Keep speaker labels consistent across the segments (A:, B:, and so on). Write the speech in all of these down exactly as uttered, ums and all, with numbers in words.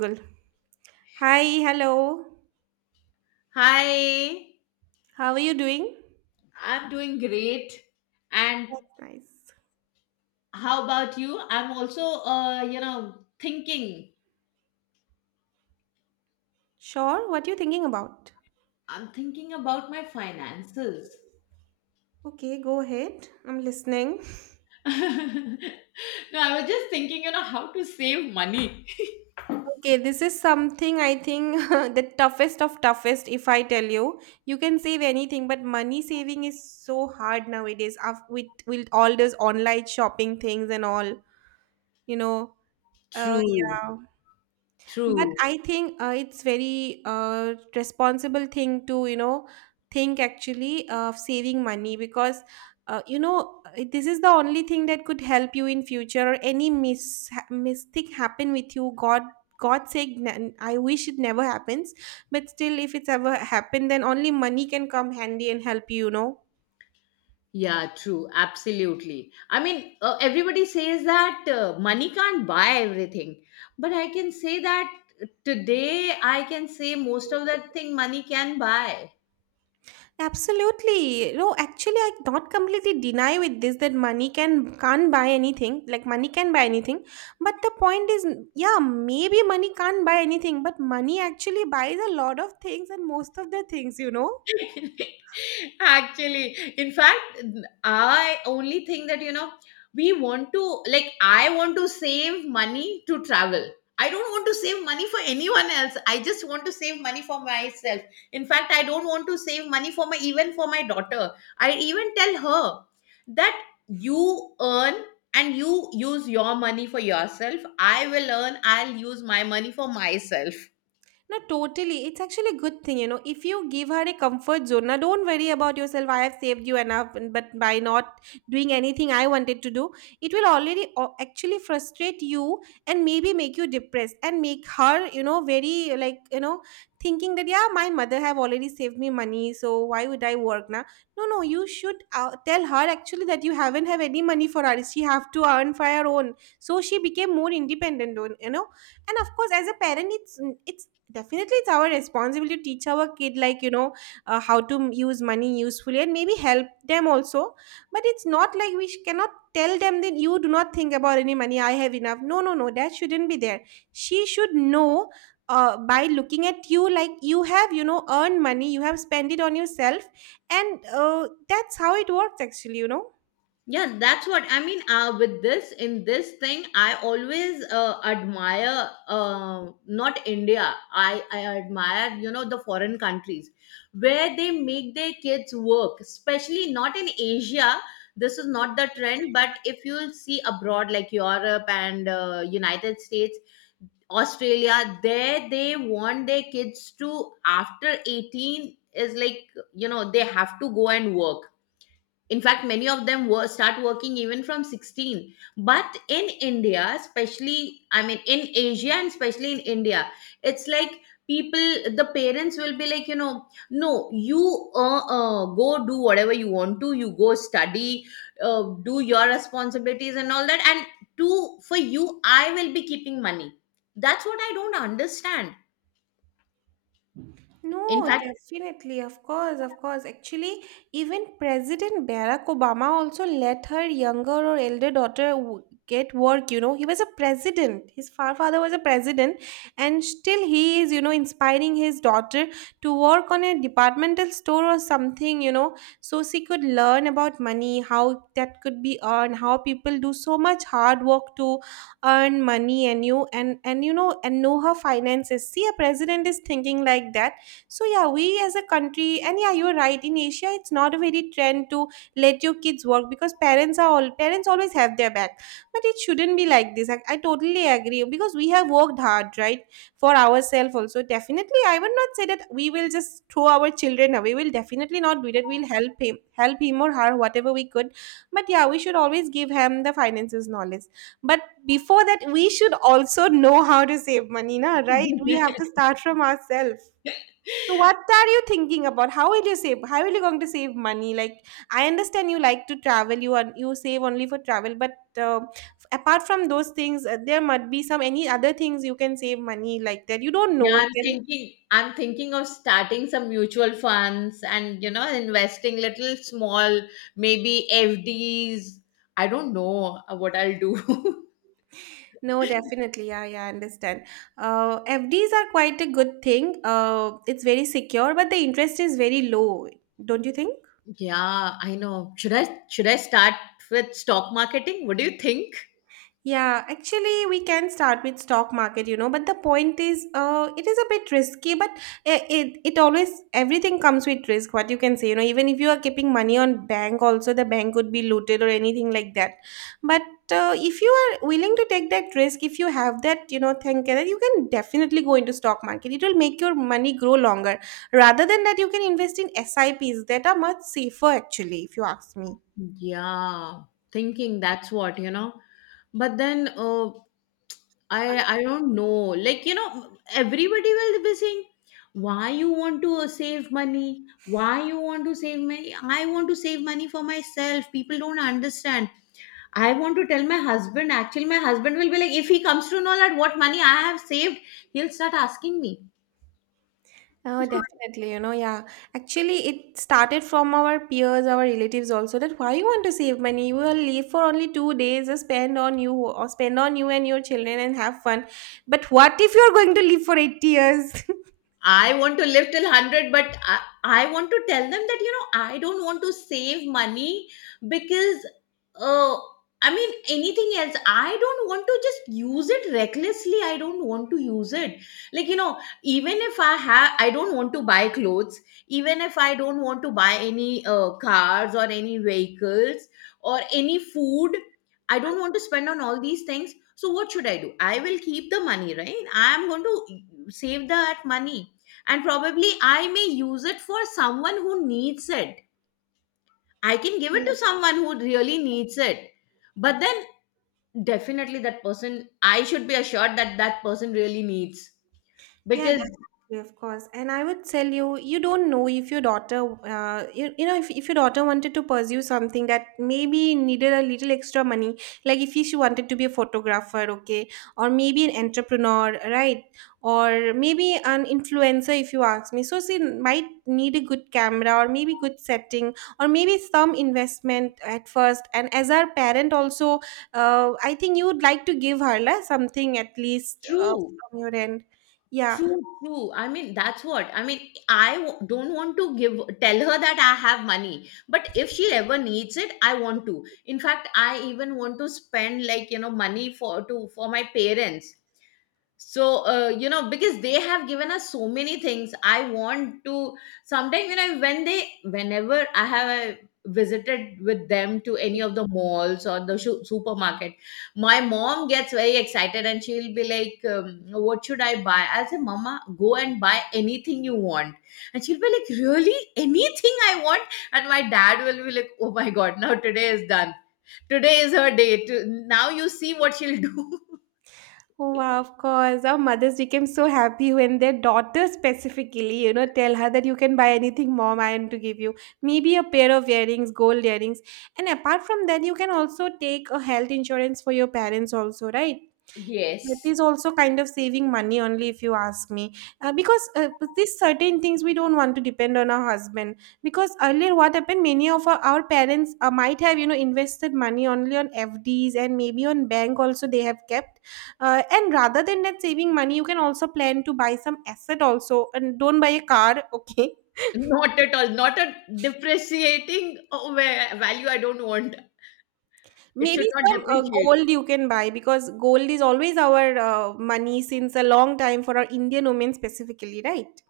A: Cool. Hi, hello.
B: Hi,
A: How are you doing?
B: I'm doing great. And
A: Nice.
B: how about you? I'm also, uh, you know, thinking.
A: Sure, what are you thinking about?
B: I'm thinking about my finances.
A: Okay, go ahead. I'm listening.
B: No, I was just thinking, you know, how to save money.
A: Okay, this is something I think the toughest of toughest. If I tell you, you can save anything, but money saving is so hard nowadays. af- With with all those online shopping things and all, you know. Uh,
B: True,
A: yeah. But
B: true.
A: I think uh, it's very uh, responsible thing to you know think actually of saving money because uh, you know uh, this is the only thing that could help you in future or any mis ha- mistake happen with you. God God's sake, n- I wish it never happens. But still, if it's ever happened, then only money can come handy and help you. You know.
B: Yeah, true. Absolutely. I mean, uh, everybody says that uh, money can't buy everything, but I can say that today I can say most of that thing money can buy.
A: Absolutely. No, actually, I not completely deny with this that money can can't buy anything. Like money can buy anything, but the point is, yeah, maybe money can't buy anything, but money actually buys a lot of things and most of the things, you know.
B: Actually, in fact, I only think that, you know, we want to, like, I want to save money to travel. I don't want to save money for anyone else. I just want to save money for myself. In fact, I don't want to save money for my, even for my daughter. I even tell her that you earn and you use your money for yourself. I will earn, I'll use my money for myself.
A: No, totally. It's actually a good thing, you know. If you give her a comfort zone, now don't worry about yourself. I have saved you enough, and- but by not doing anything I wanted to do, it will already o- actually frustrate you and maybe make you depressed and make her, you know, very like you know, thinking that yeah, my mother have already saved me money, so why would I work now? No, no, you should uh, tell her actually that you haven't have any money for her. She have to earn for her own. So she became more independent, don't- you know, and of course as a parent it's it's definitely, it's our responsibility to teach our kid, like, you know, uh, how to m- use money usefully and maybe help them also. But it's not like we sh- cannot tell them that you do not think about any money, I have enough. No, no, no, that shouldn't be there. She should know uh, by looking at you, like, you have, you know, earned money, you have spent it on yourself. And uh, that's how it works, actually, you know.
B: Yeah, that's what I mean. Uh with this, in this thing, I always uh, admire, uh, not India. I i admire, you know the foreign countries where they make their kids work, especially not in Asia. This is not the trend. But if you'll see abroad, like Europe and uh, United States, Australia, there they want their kids to after eighteen is like, you know they have to go and work. In fact, many of them were start working even from sixteen. But in India especially, I mean, in Asia and especially in India, it's like people, the parents will be like, you know no, you uh, uh, go do whatever you want to. You go study, uh, do your responsibilities and all that, and to, for you, I will be keeping money. That's what I don't understand. In
A: No, definitely, of course, of course. Actually, even President Barack Obama also let her younger or elder daughter w- get work. You know, he was a president. His fa- father was a president, and still he is, you know, inspiring his daughter to work on a departmental store or something. You know, so she could learn about money, how that could be earned, how people do so much hard work to earn money, and you and and you know and know her finances. See, a president is thinking like that, so yeah, we as a country, and yeah, you're right. In Asia, it's not a very trend to let your kids work because parents are all parents always have their back. But it shouldn't be like this. I, I totally agree because we have worked hard, right, for ourselves also. Definitely, I would not say that we will just throw our children away. We'll definitely not do that. We'll help him, help him or her, whatever we could. But yeah, we should always give him the finances knowledge. But before that, we should also know how to save money, na, right? We
B: fact.
A: have to start from ourselves. So what are you thinking about? How will you save? How are you going to save money? Like I understand you like to travel, you are you save only for travel, but uh, apart from those things, uh, there might be some any other things you can save money like that. You don't
B: Yeah,
A: know.
B: I'm
A: Can,
B: thinking I'm thinking of starting some mutual funds and, you know, investing little small, maybe F Ds. I don't know uh, what I'll do.
A: no, definitely, yeah, yeah, I understand. Uh, F Ds are quite a good thing. Uh, it's very secure, but the interest is very low. Don't you think?
B: Yeah, I know. Should I should I start with stock marketing? What do you think?
A: Yeah, actually, we can start with stock market, you know, but the point is, uh, it is a bit risky, but it, it it always everything comes with risk. What you can say, you know, even if you are keeping money on bank, also the bank could be looted or anything like that. But uh, if you are willing to take that risk, if you have that, you know, think that you can definitely go into stock market. It will make your money grow longer. Rather than that, you can invest in S I Ps that are much safer, actually, if you ask me.
B: Yeah, thinking that's what, you know. But then uh, I I don't know. Like, you know, everybody will be saying, why you want to uh, save money? Why you want to save money? I want to save money for myself. People don't understand. I want to tell my husband. Actually, my husband will be like, if he comes to know that what money I have saved, he'll start asking me.
A: Oh, definitely. You know, yeah. Actually, it started from our peers, our relatives also that why you want to save money? You will leave for only two days, uh, spend on you or spend on you and your children and have fun. But what if you're going to live for eighty years?
B: I want to live till a hundred, but I, I want to tell them that, you know, I don't want to save money because, uh, I mean, anything else, I don't want to just use it recklessly. I don't want to use it. Like, you know, even if I have, I don't want to buy clothes, even if I don't want to buy any uh, cars or any vehicles or any food, I don't want to spend on all these things. So, what should I do? I will keep the money, right? I am going to save that money, and probably I may use it for someone who needs it. I can give it to someone who really needs it. But then definitely that person, I should be assured that that person really needs.
A: Yeah,
B: Because
A: definitely, of course. And I would tell you, you don't know if your daughter, uh, you, you know, if, if your daughter wanted to pursue something that maybe needed a little extra money, like if she wanted to be a photographer, okay, or maybe an entrepreneur, right? Or maybe an influencer, if you ask me. So she might need a good camera or maybe good setting or maybe some investment at first. And as our parent also, uh, I think you would like to give her la, something at least uh,
B: true,
A: from your end. Yeah.
B: true, true. I mean, that's what. I mean, I w- don't want to give, tell her that I have money. But if she ever needs it, I want to. In fact, I even want to spend like, you know, money for, to, for my parents. So uh, you know, because they have given us so many things, I want to sometimes, you know, when they, whenever I have uh, visited with them to any of the malls or the shu- supermarket, my mom gets very excited and she'll be like, um, what should I buy? I'll say, Mama, go and buy anything you want. And she'll be like, really, anything I want? And my dad will be like, oh my god, now today is done. Today is her day to, now you see what she'll do.
A: Oh, wow, of course. Our mothers became so happy when their daughters specifically, you know, tell her that you can buy anything mom I am to give you. Maybe a pair of earrings, gold earrings. And apart from that, you can also take a health insurance for your parents also, right? That
B: Yes.
A: is also kind of saving money only if you ask me, uh, because uh, with these certain things we don't want to depend on our husband, because earlier what happened, many of our, our parents uh, might have, you know, invested money only on F Ds and maybe on bank also they have kept, uh, and rather than that saving money you can also plan to buy some asset also, and don't buy a car okay,
B: Not at all. Not a depreciating, uh, va- value, I don't want. It should
A: maybe
B: not
A: some uh,
B: depreciate.
A: gold you can buy because gold is always our uh, money since a long time for our Indian women specifically, right?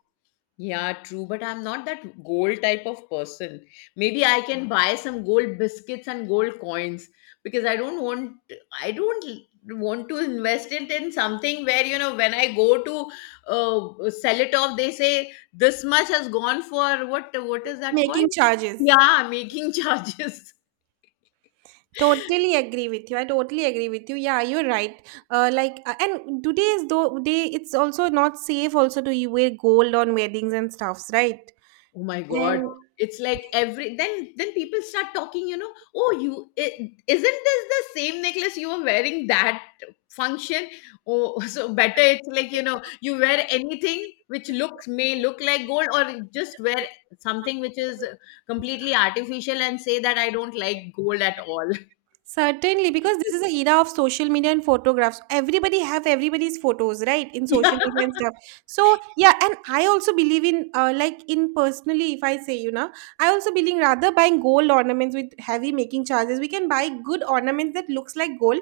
B: Yeah, true. But I'm not that gold type of person. Maybe I can buy some gold biscuits and gold coins, because I don't want, I don't want to invest it in something where, you know, when I go to uh, sell it off, they say this much has gone for what. What is that called?
A: Making charges.
B: Yeah, making charges.
A: Totally agree with you. I totally agree with you. Yeah, you're right. Uh, like, uh, and today's though day, it's also not safe also to you wear gold on weddings and stuffs, right?
B: Oh my god,
A: And
B: it's like every then then people start talking, you know, oh you is, isn't this the same necklace you were wearing that function? Oh. So better it's like, you know, you wear anything which looks, may look like gold, or just wear something which is completely artificial and say that I don't like gold at all.
A: certainly, because this is the era of social media and photographs. Everybody have everybody's photos, right, in social
B: Yeah,
A: media and stuff. So yeah, and I also believe in, uh, like in personally, if I say, you know, I also believe rather buying gold ornaments with heavy making charges. We can buy good ornaments that looks like gold,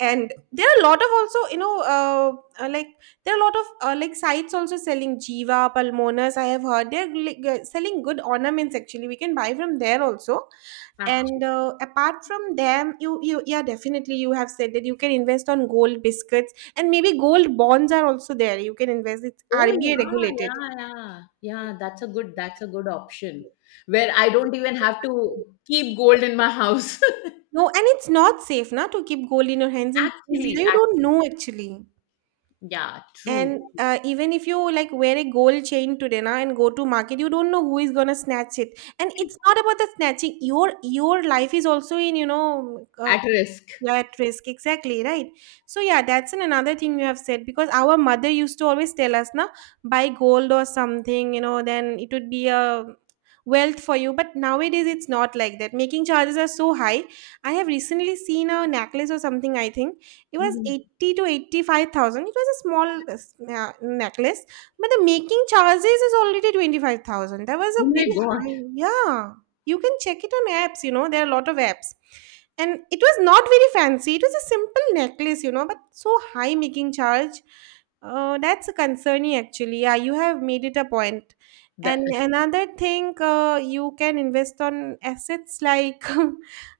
A: and there are a lot of also, you know, uh, uh, like, there are a lot of uh, like sites also selling jiva palmonas, I have heard they're like, uh, selling good ornaments, actually we can buy from there also. And
B: actually.
A: uh, apart from them, you, you, yeah, definitely you have said that you can invest on gold biscuits and maybe gold bonds are also there, you can invest, it's
B: Oh
A: R B A
B: yeah,
A: regulated.
B: yeah, yeah. Yeah, that's a good that's a good option. Where I don't even have to keep gold in my house.
A: No, and it's not safe na, to keep gold in your hands in
B: Actually,
A: zero, you don't know
B: actually.
A: actually.
B: Yeah, true,
A: And
B: true.
A: uh, even if you like wear a gold chain today na and go to market, you don't know who is gonna snatch it. And it's not about the snatching. Your your life is also in, you know, uh,
B: At risk.
A: yeah, at risk, exactly, right? So, yeah, that's an another thing you have said, because our mother used to always tell us, now buy gold or something, you know, then it would be a wealth for you. But nowadays, it's not like that. Making charges are so high. I have recently seen a necklace or something, I think it was
B: Mhm.
A: eighty to eighty-five thousand. It was a small uh, s- uh, necklace, but the making charges is already twenty-five thousand. That was
B: Oh
A: a
B: my
A: very
B: God.
A: high, yeah. You can check it on apps, you know, there are a lot of apps, and it was not very fancy, it was a simple necklace, you know, but so high making charge, uh, that's concerning actually, yeah, you have made it a point point.
B: That,
A: And another thing, uh, you can invest on assets like,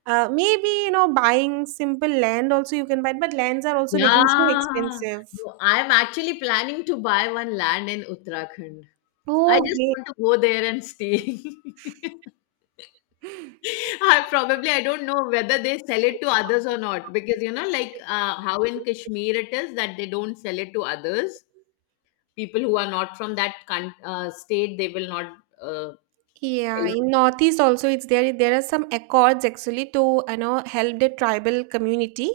A: uh, maybe, you know, buying simple land also you can buy, but lands are also making so
B: yeah.
A: expensive.
B: No, I'm actually planning to buy one land in Uttarakhand. I
A: Oh,
B: just want to go there and stay.
A: great.
B: I probably, I don't know whether they sell it to others or not, because, you know, like uh, how in Kashmir it is that they don't sell it to others. People who are not from that con uh, state, they will not uh,
A: Yeah,
B: sell it.
A: in Northeast also it's there. There are some accords actually to, you know, help the tribal community.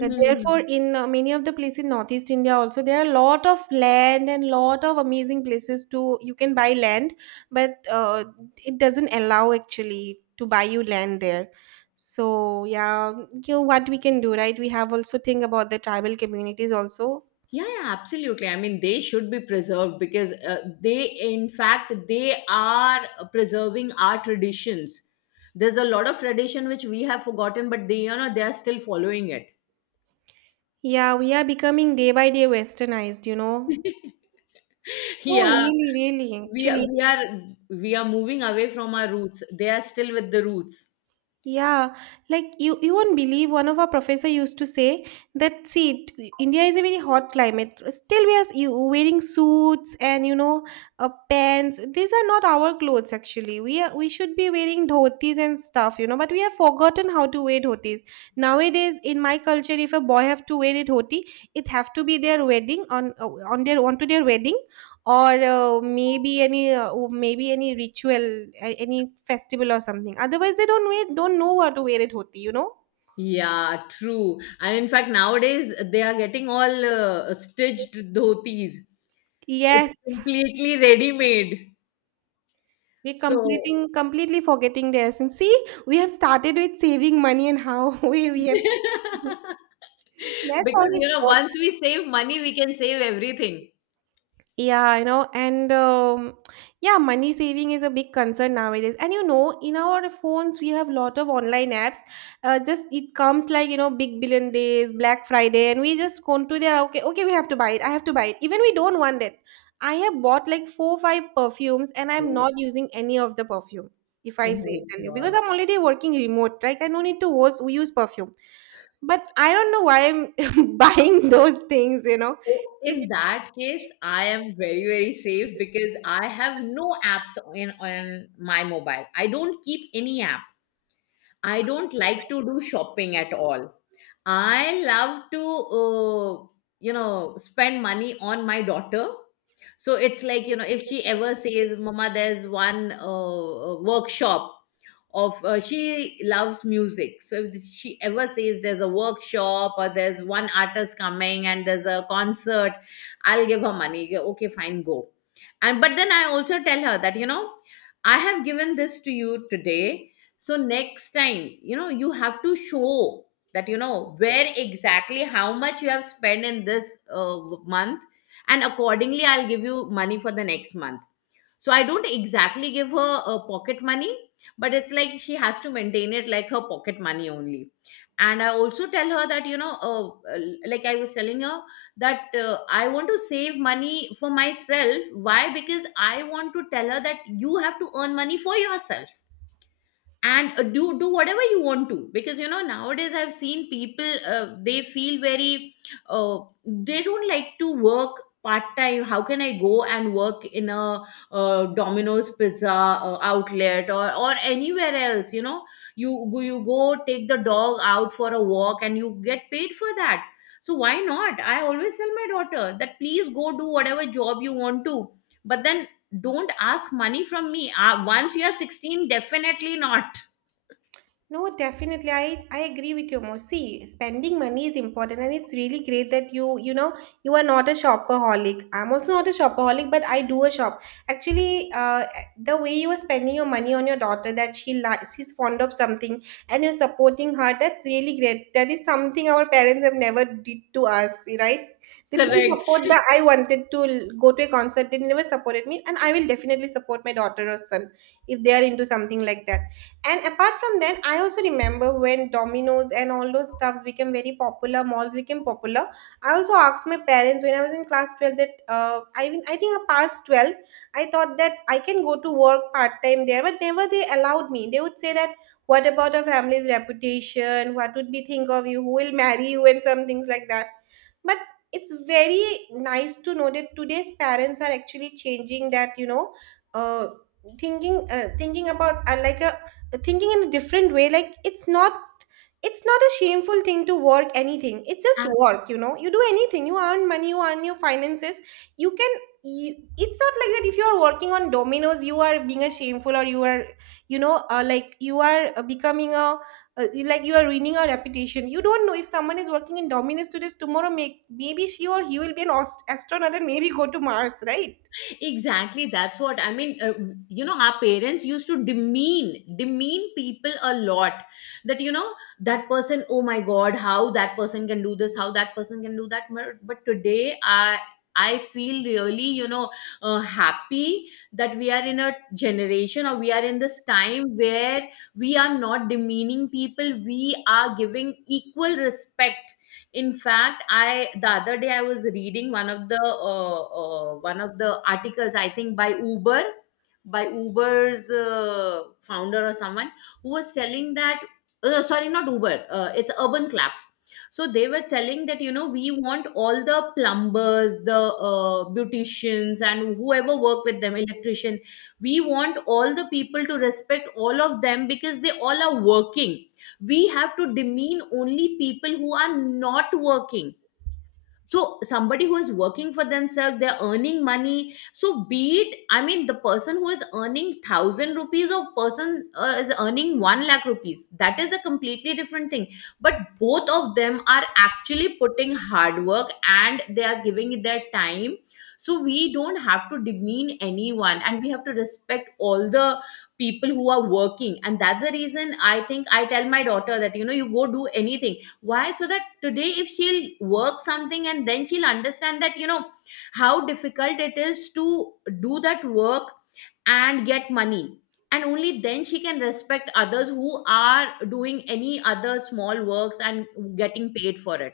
A: Uh, Therefore, in uh, many of the places in Northeast India also there are a lot of land and lot of amazing places to you can buy land, but uh, it doesn't allow actually to buy you land there. So yeah, you know what we can do, right? We have also think about the tribal communities also.
B: Yeah, yeah, absolutely. I mean, they should be preserved, because uh, they, in fact, they are preserving our traditions. There's a lot of tradition which we have forgotten, but they, you know, they are still following it.
A: Yeah, we are becoming day by day westernized, you know. Oh,
B: Yeah,
A: really, really,
B: we are,
A: actually.
B: we are we are moving away from our roots. They are still with the roots.
A: Yeah, like you, you won't believe one of our professor used to say that see, t- India is a very hot climate. Still, we are you wearing suits and you know uh, pants. These are not our clothes actually. We are we should be wearing dhotis and stuff, you know. But we have forgotten how to wear dhotis nowadays. In my culture, if a boy have to wear a dhoti, it have to be their wedding on uh, on their onto their wedding or uh, maybe any uh, oh, maybe any ritual, a- any festival or something. Otherwise they don't wear, don't know how to wear it hoti, you know.
B: Yeah, true. And in fact, nowadays they are getting all uh, stitched dhotis. It's
A: Yes,
B: completely ready-made.
A: we're
B: So.
A: completing completely forgetting the essence, see. We have started with saving money and how we, we have
B: Because,
A: that's how it
B: you know,
A: works.
B: once we save money, we can save everything.
A: Yeah, you know. And um, yeah, money saving is a big concern nowadays. And you know, in our phones, we have lot of online apps. Uh, just it comes like, you know, Big Billion Days, Black Friday, and we just go to there. Okay, okay, we have to buy it. I have to buy it. Even we don't want it. I have bought like four, five perfumes, and I'm
B: Mm.
A: not using any of the perfume. If
B: Oh
A: I
B: my
A: say tell you, because
B: God.
A: I'm already working remote, like I no need to use, use perfume. But I don't know why I'm buying those things. You know,
B: So in
A: it.
B: that case, I am very, very safe, because I have no apps in on my mobile. I don't keep any app. I don't like to do shopping at all. I love to, uh, you know, spend money on my daughter. So it's like, you know, if she ever says, Mama, there's one uh, uh, workshop of, uh, she loves music. So if she ever says there's a workshop, or there's one artist coming and there's a concert, I'll give her money. Yeah, okay, fine, go. And but then I also tell her that, you know, I have given this to you today. So next time, you know, you have to show that you know where exactly how much you have spent in this uh, month, and accordingly I'll give you money for the next month. So I don't exactly give her uh, pocket money, but it's like she has to maintain it like her pocket money only. And I also tell her that, you know, uh, uh, like I was telling her that uh, I want to save money for myself. Why? Because I want to tell her that you have to earn money for yourself. And uh, do do whatever you want to, because, you know, nowadays I've seen people, uh, they feel very, uh, they don't like to work part time. How can I go and work in a uh, Domino's pizza uh, outlet, or or anywhere else? You know, you go- you go take the dog out for a walk and you get paid for that. So why not? I always tell my daughter that please go do whatever job you want to, but then don't ask money from me, uh, once you are sixteen, definitely not.
A: No, definitely. I, I agree with you, Mo. See, spending money is important, and it's really great that you, you know, you are not a shopaholic. I'm also not a shopaholic, but I do a shop. Actually, uh, the way you are spending your money on your daughter, that she likes, she's fond of something, and you're supporting her, that's really great. That is something our parents have never did to us, right? They didn't
B: Correct.
A: support that I wanted to l- go to a concert. They never supported me, and I will definitely support my daughter or son if they are into something like that. And apart from that, I also remember when Domino's and all those stuffs became very popular, malls became popular. I also asked my parents when I was in class twelve that uh, I, mean, I think I passed twelve. I thought that I can go to work part time there, but never they allowed me. They would say that, what about a family's reputation? What would we think of you? Who will marry you? And some things like that. But it's very nice to know that today's parents are actually changing that, you know. Uh, thinking uh, thinking about uh, like a thinking in a different way, like it's not, it's not a shameful thing to work anything, it's just
B: Ah,
A: work, you know. You do anything, you earn money, you earn your finances, you can, you, it's not like that. If you are working on dominoes, you are being a shameful, or you are, you know, uh, like you are uh, becoming a, uh, like you are ruining a reputation. You don't know, if someone is working in dominoes today, tomorrow may, maybe she or he will be an ast- astronaut and maybe go to Mars, right?
B: exactly, that's what I mean. Uh, you know, our parents used to demean demean people a lot. That, you know, that person, oh my God, how that person can do this? How that person can do that? But but today, I I feel really, you know, uh, happy that we are in a generation, or we are in this time, where we are not demeaning people. We are giving equal respect. In fact, I the other day I was reading one of the uh, uh, one of the articles, I think, by Uber, by Uber's uh, founder or someone, who was telling that, uh, no, sorry, not Uber, uh, it's Urban Clap. So they were telling that, you know, we want all the plumbers, the uh, beauticians, and whoever work with them, electrician. We want all the people to respect all of them, because they all are working. We have to demean only people who are not working. So somebody who is working for themselves, they're earning money, so be it. I mean, the person who is earning one thousand rupees or person, uh, is earning 1 lakh rupees, that is a completely different thing, but both of them are actually putting hard work, and they are giving it their time. So we don't have to demean anyone, and we have to respect all the people who are working. And that's the reason I think I tell my daughter that, you know, you go do anything. Why? So that today if she'll work something, and then she'll understand that, you know, how difficult it is to do that work and get money, and only then she can respect others who are doing any other small works and getting paid for it.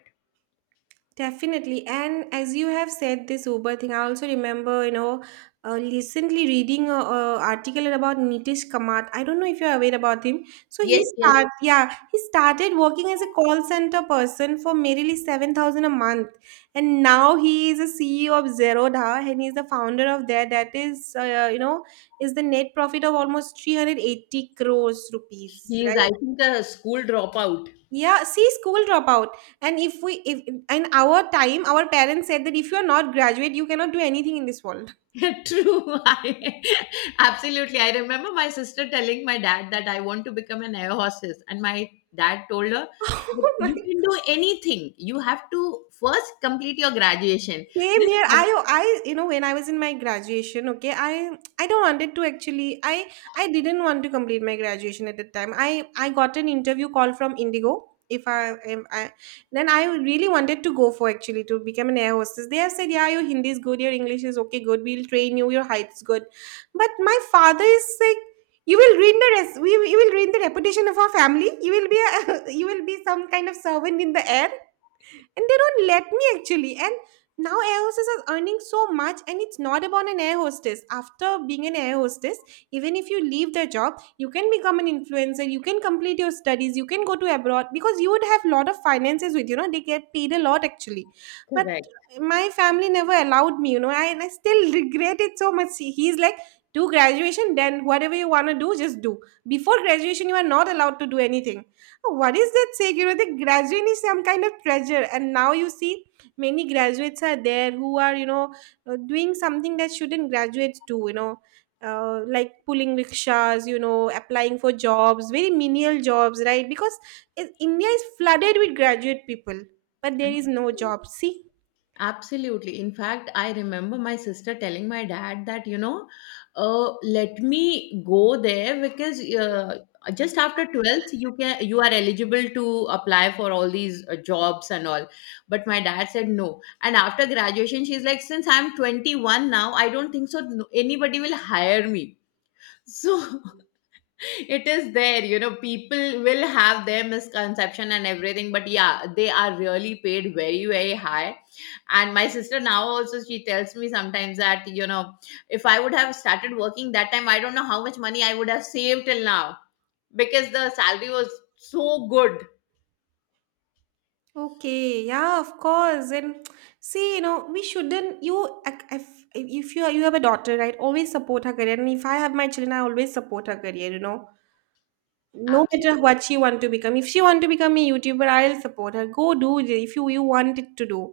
A: Definitely. And as you have said this Uber thing, I also remember, you know, uh, recently reading a, a article about Nitish Kamath. I don't know if you're aware about him. So he
B: Yes, yes.
A: start, yeah, he started working as a call center person for merely seven thousand a month. And now he is a C E O of Zerodha and he's the founder of that. That is, uh, you know, is the net profit of almost three hundred eighty crores rupees,
B: He is, I
A: right?
B: think, a school dropout.
A: Yeah, see, school dropout. And if we, if in our time our parents said that if you are not graduate you cannot do anything in this world.
B: True. I, absolutely. I remember my sister telling my dad that I want to become an air hostess. And my dad told her that you can do anything. You have to first complete your graduation.
A: Same
B: This
A: here. I I you know, when I was in my graduation, okay, I I don't wanted to actually, I I didn't want to complete my graduation at that time. I I got an interview call from Indigo. If I, if I then I really wanted to go for actually to become an air hostess. They have said, yeah, your Hindi is good, your English is okay, good. We'll train you. Your height is good, but my father is like, you will ruin the rest. We you will ruin the reputation of our family. You will be a, you will be some kind of servant in the air, and they don't let me actually. And now air hostess are earning so much, and it's not about an air hostess. After being an air hostess, even if you leave the job, you can become an influencer, you can complete your studies, you can go to abroad, because you would have lot of finances with, you know, they get paid a lot actually. But
B: correct.
A: my family never allowed me, you know. And I still regret it so much. See, he's like, do graduation, then whatever you want to do, just do. Before graduation, you are not allowed to do anything. So, what is that saying? You know, the graduate is some kind of treasure, and now you see many graduates are there who are, you know, uh, doing something that shouldn't graduates do. You know, uh, like pulling rickshaws. You know, applying for jobs, very menial jobs, right? Because it, India is flooded with graduate people, but there is no job. See.
B: Absolutely. In fact, I remember my sister telling my dad that, you know, uh, let me go there, because uh, just after twelfth, you can, you are eligible to apply for all these uh, jobs and all. But my dad said no. And after graduation, she's like, since I'm twenty-one now, I don't think so. no- Anybody will hire me. So. It is there, you know, people will have their misconception and everything, but yeah, they are really paid very, very high. And my sister now also, she tells me sometimes that, you know, if I would have started working that time, I don't know how much money I would have saved till now, because the salary was so good.
A: Okay, yeah, of course. And see, you know, we shouldn't. You, if, if you you have a daughter, right? Always support her career. And if I have my children, I always support her career. You know, no matter
B: Absolutely.
A: what she want to become, if she want to become a YouTuber, I'll support her. Go do it if you, you want it to do.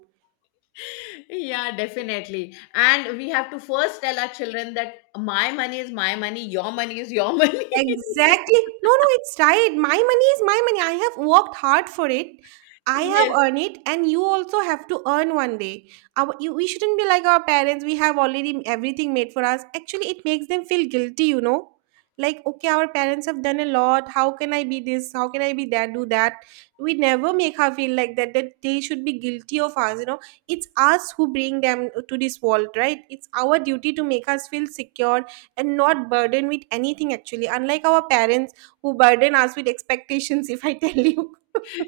B: Yeah, definitely. And we have to first tell our children that my money is my money, your money is your money.
A: Exactly. No, no, it's right. My money is my money. I have worked hard for it. I have
B: Yes.
A: earned it, and you also have to earn one day. Our, you, we shouldn't be like our parents. We have already everything made for us. Actually, it makes them feel guilty, you know? Like, okay, our parents have done a lot. How can I be this? How can I be that? Do that? We never make her feel like that, that they should be guilty of us, you know? It's us who bring them to this world, right? It's our duty to make us feel secure and not burdened with anything actually, unlike our parents who burden us with expectations. If I tell you,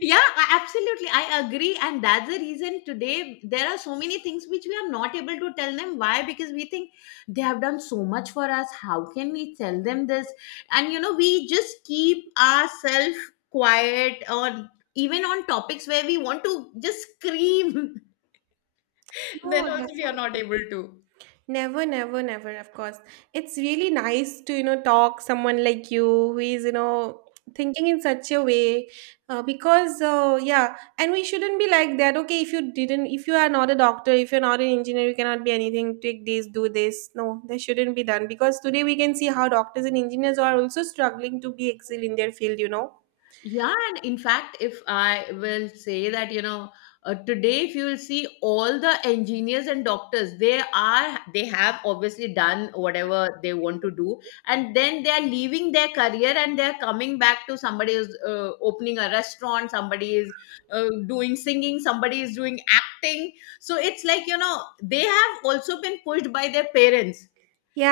B: Yeah, I- absolutely I agree. And that's the reason today there are so many things which we are not able to tell them. Why? Because we think they have done so much for us, how can we tell them this? And, you know, we just keep ourselves quiet, or even on topics where we want to just scream. Then
A: no,
B: also we are not
A: definitely,
B: able to.
A: never, never, never, of course. It's really nice to, you know, talk someone like you who is, you know, thinking in such a way. Uh, because uh, yeah, and we shouldn't be like that. Okay, if you didn't, if you are not a doctor, if you're not an engineer, you cannot be anything, take this, do this, no, that shouldn't be done, because today we can see how doctors and engineers are also struggling to be excel in their field, you know.
B: Yeah, and in fact, if I will say that, you know, uh, today if you will see all the engineers and doctors, they are, they have obviously done whatever they want to do, and then they are leaving their career and they are coming back to, somebody is uh, opening a restaurant, somebody is uh, doing singing, somebody is doing acting. So it's like, you know, they have also been pushed by their parents.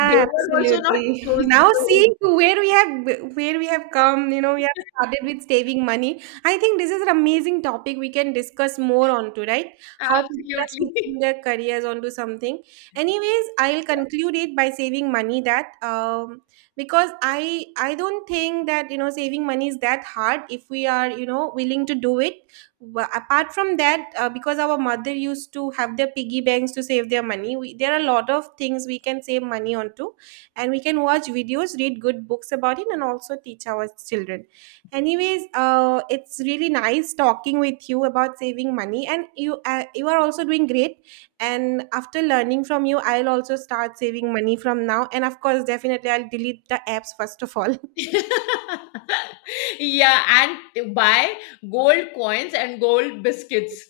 B: They were also not
A: absolutely.
B: chosen.
A: Now seeing where we have where we have come, you know, we have started with saving money. I think this is an amazing topic we can discuss more on to, right? How people are switching
B: Absolutely.
A: their careers onto something. Anyways, I'll conclude it by saving money, that um because I I don't think that, you know, saving money is that hard if we are, you know, willing to do it. Wha- apart from that, uh, because our mother used to have their piggy banks to save their money, we, there are a lot of things we can save money onto, and we can watch videos, read good books about it, and also teach our children. Anyways, uh, it's really nice talking with you about saving money, and you uh, you are also doing great, and after learning from you I'll also start saving money from now, and of course definitely I'll delete the apps first of all.
B: Yeah, and buy gold coins and gold biscuits.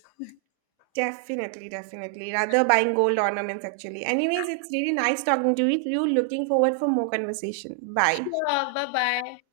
A: Definitely, definitely. Rather buying gold ornaments actually. Anyways, it's really nice talking to you. You looking forward for more conversation. Bye.
B: Sure, bye bye.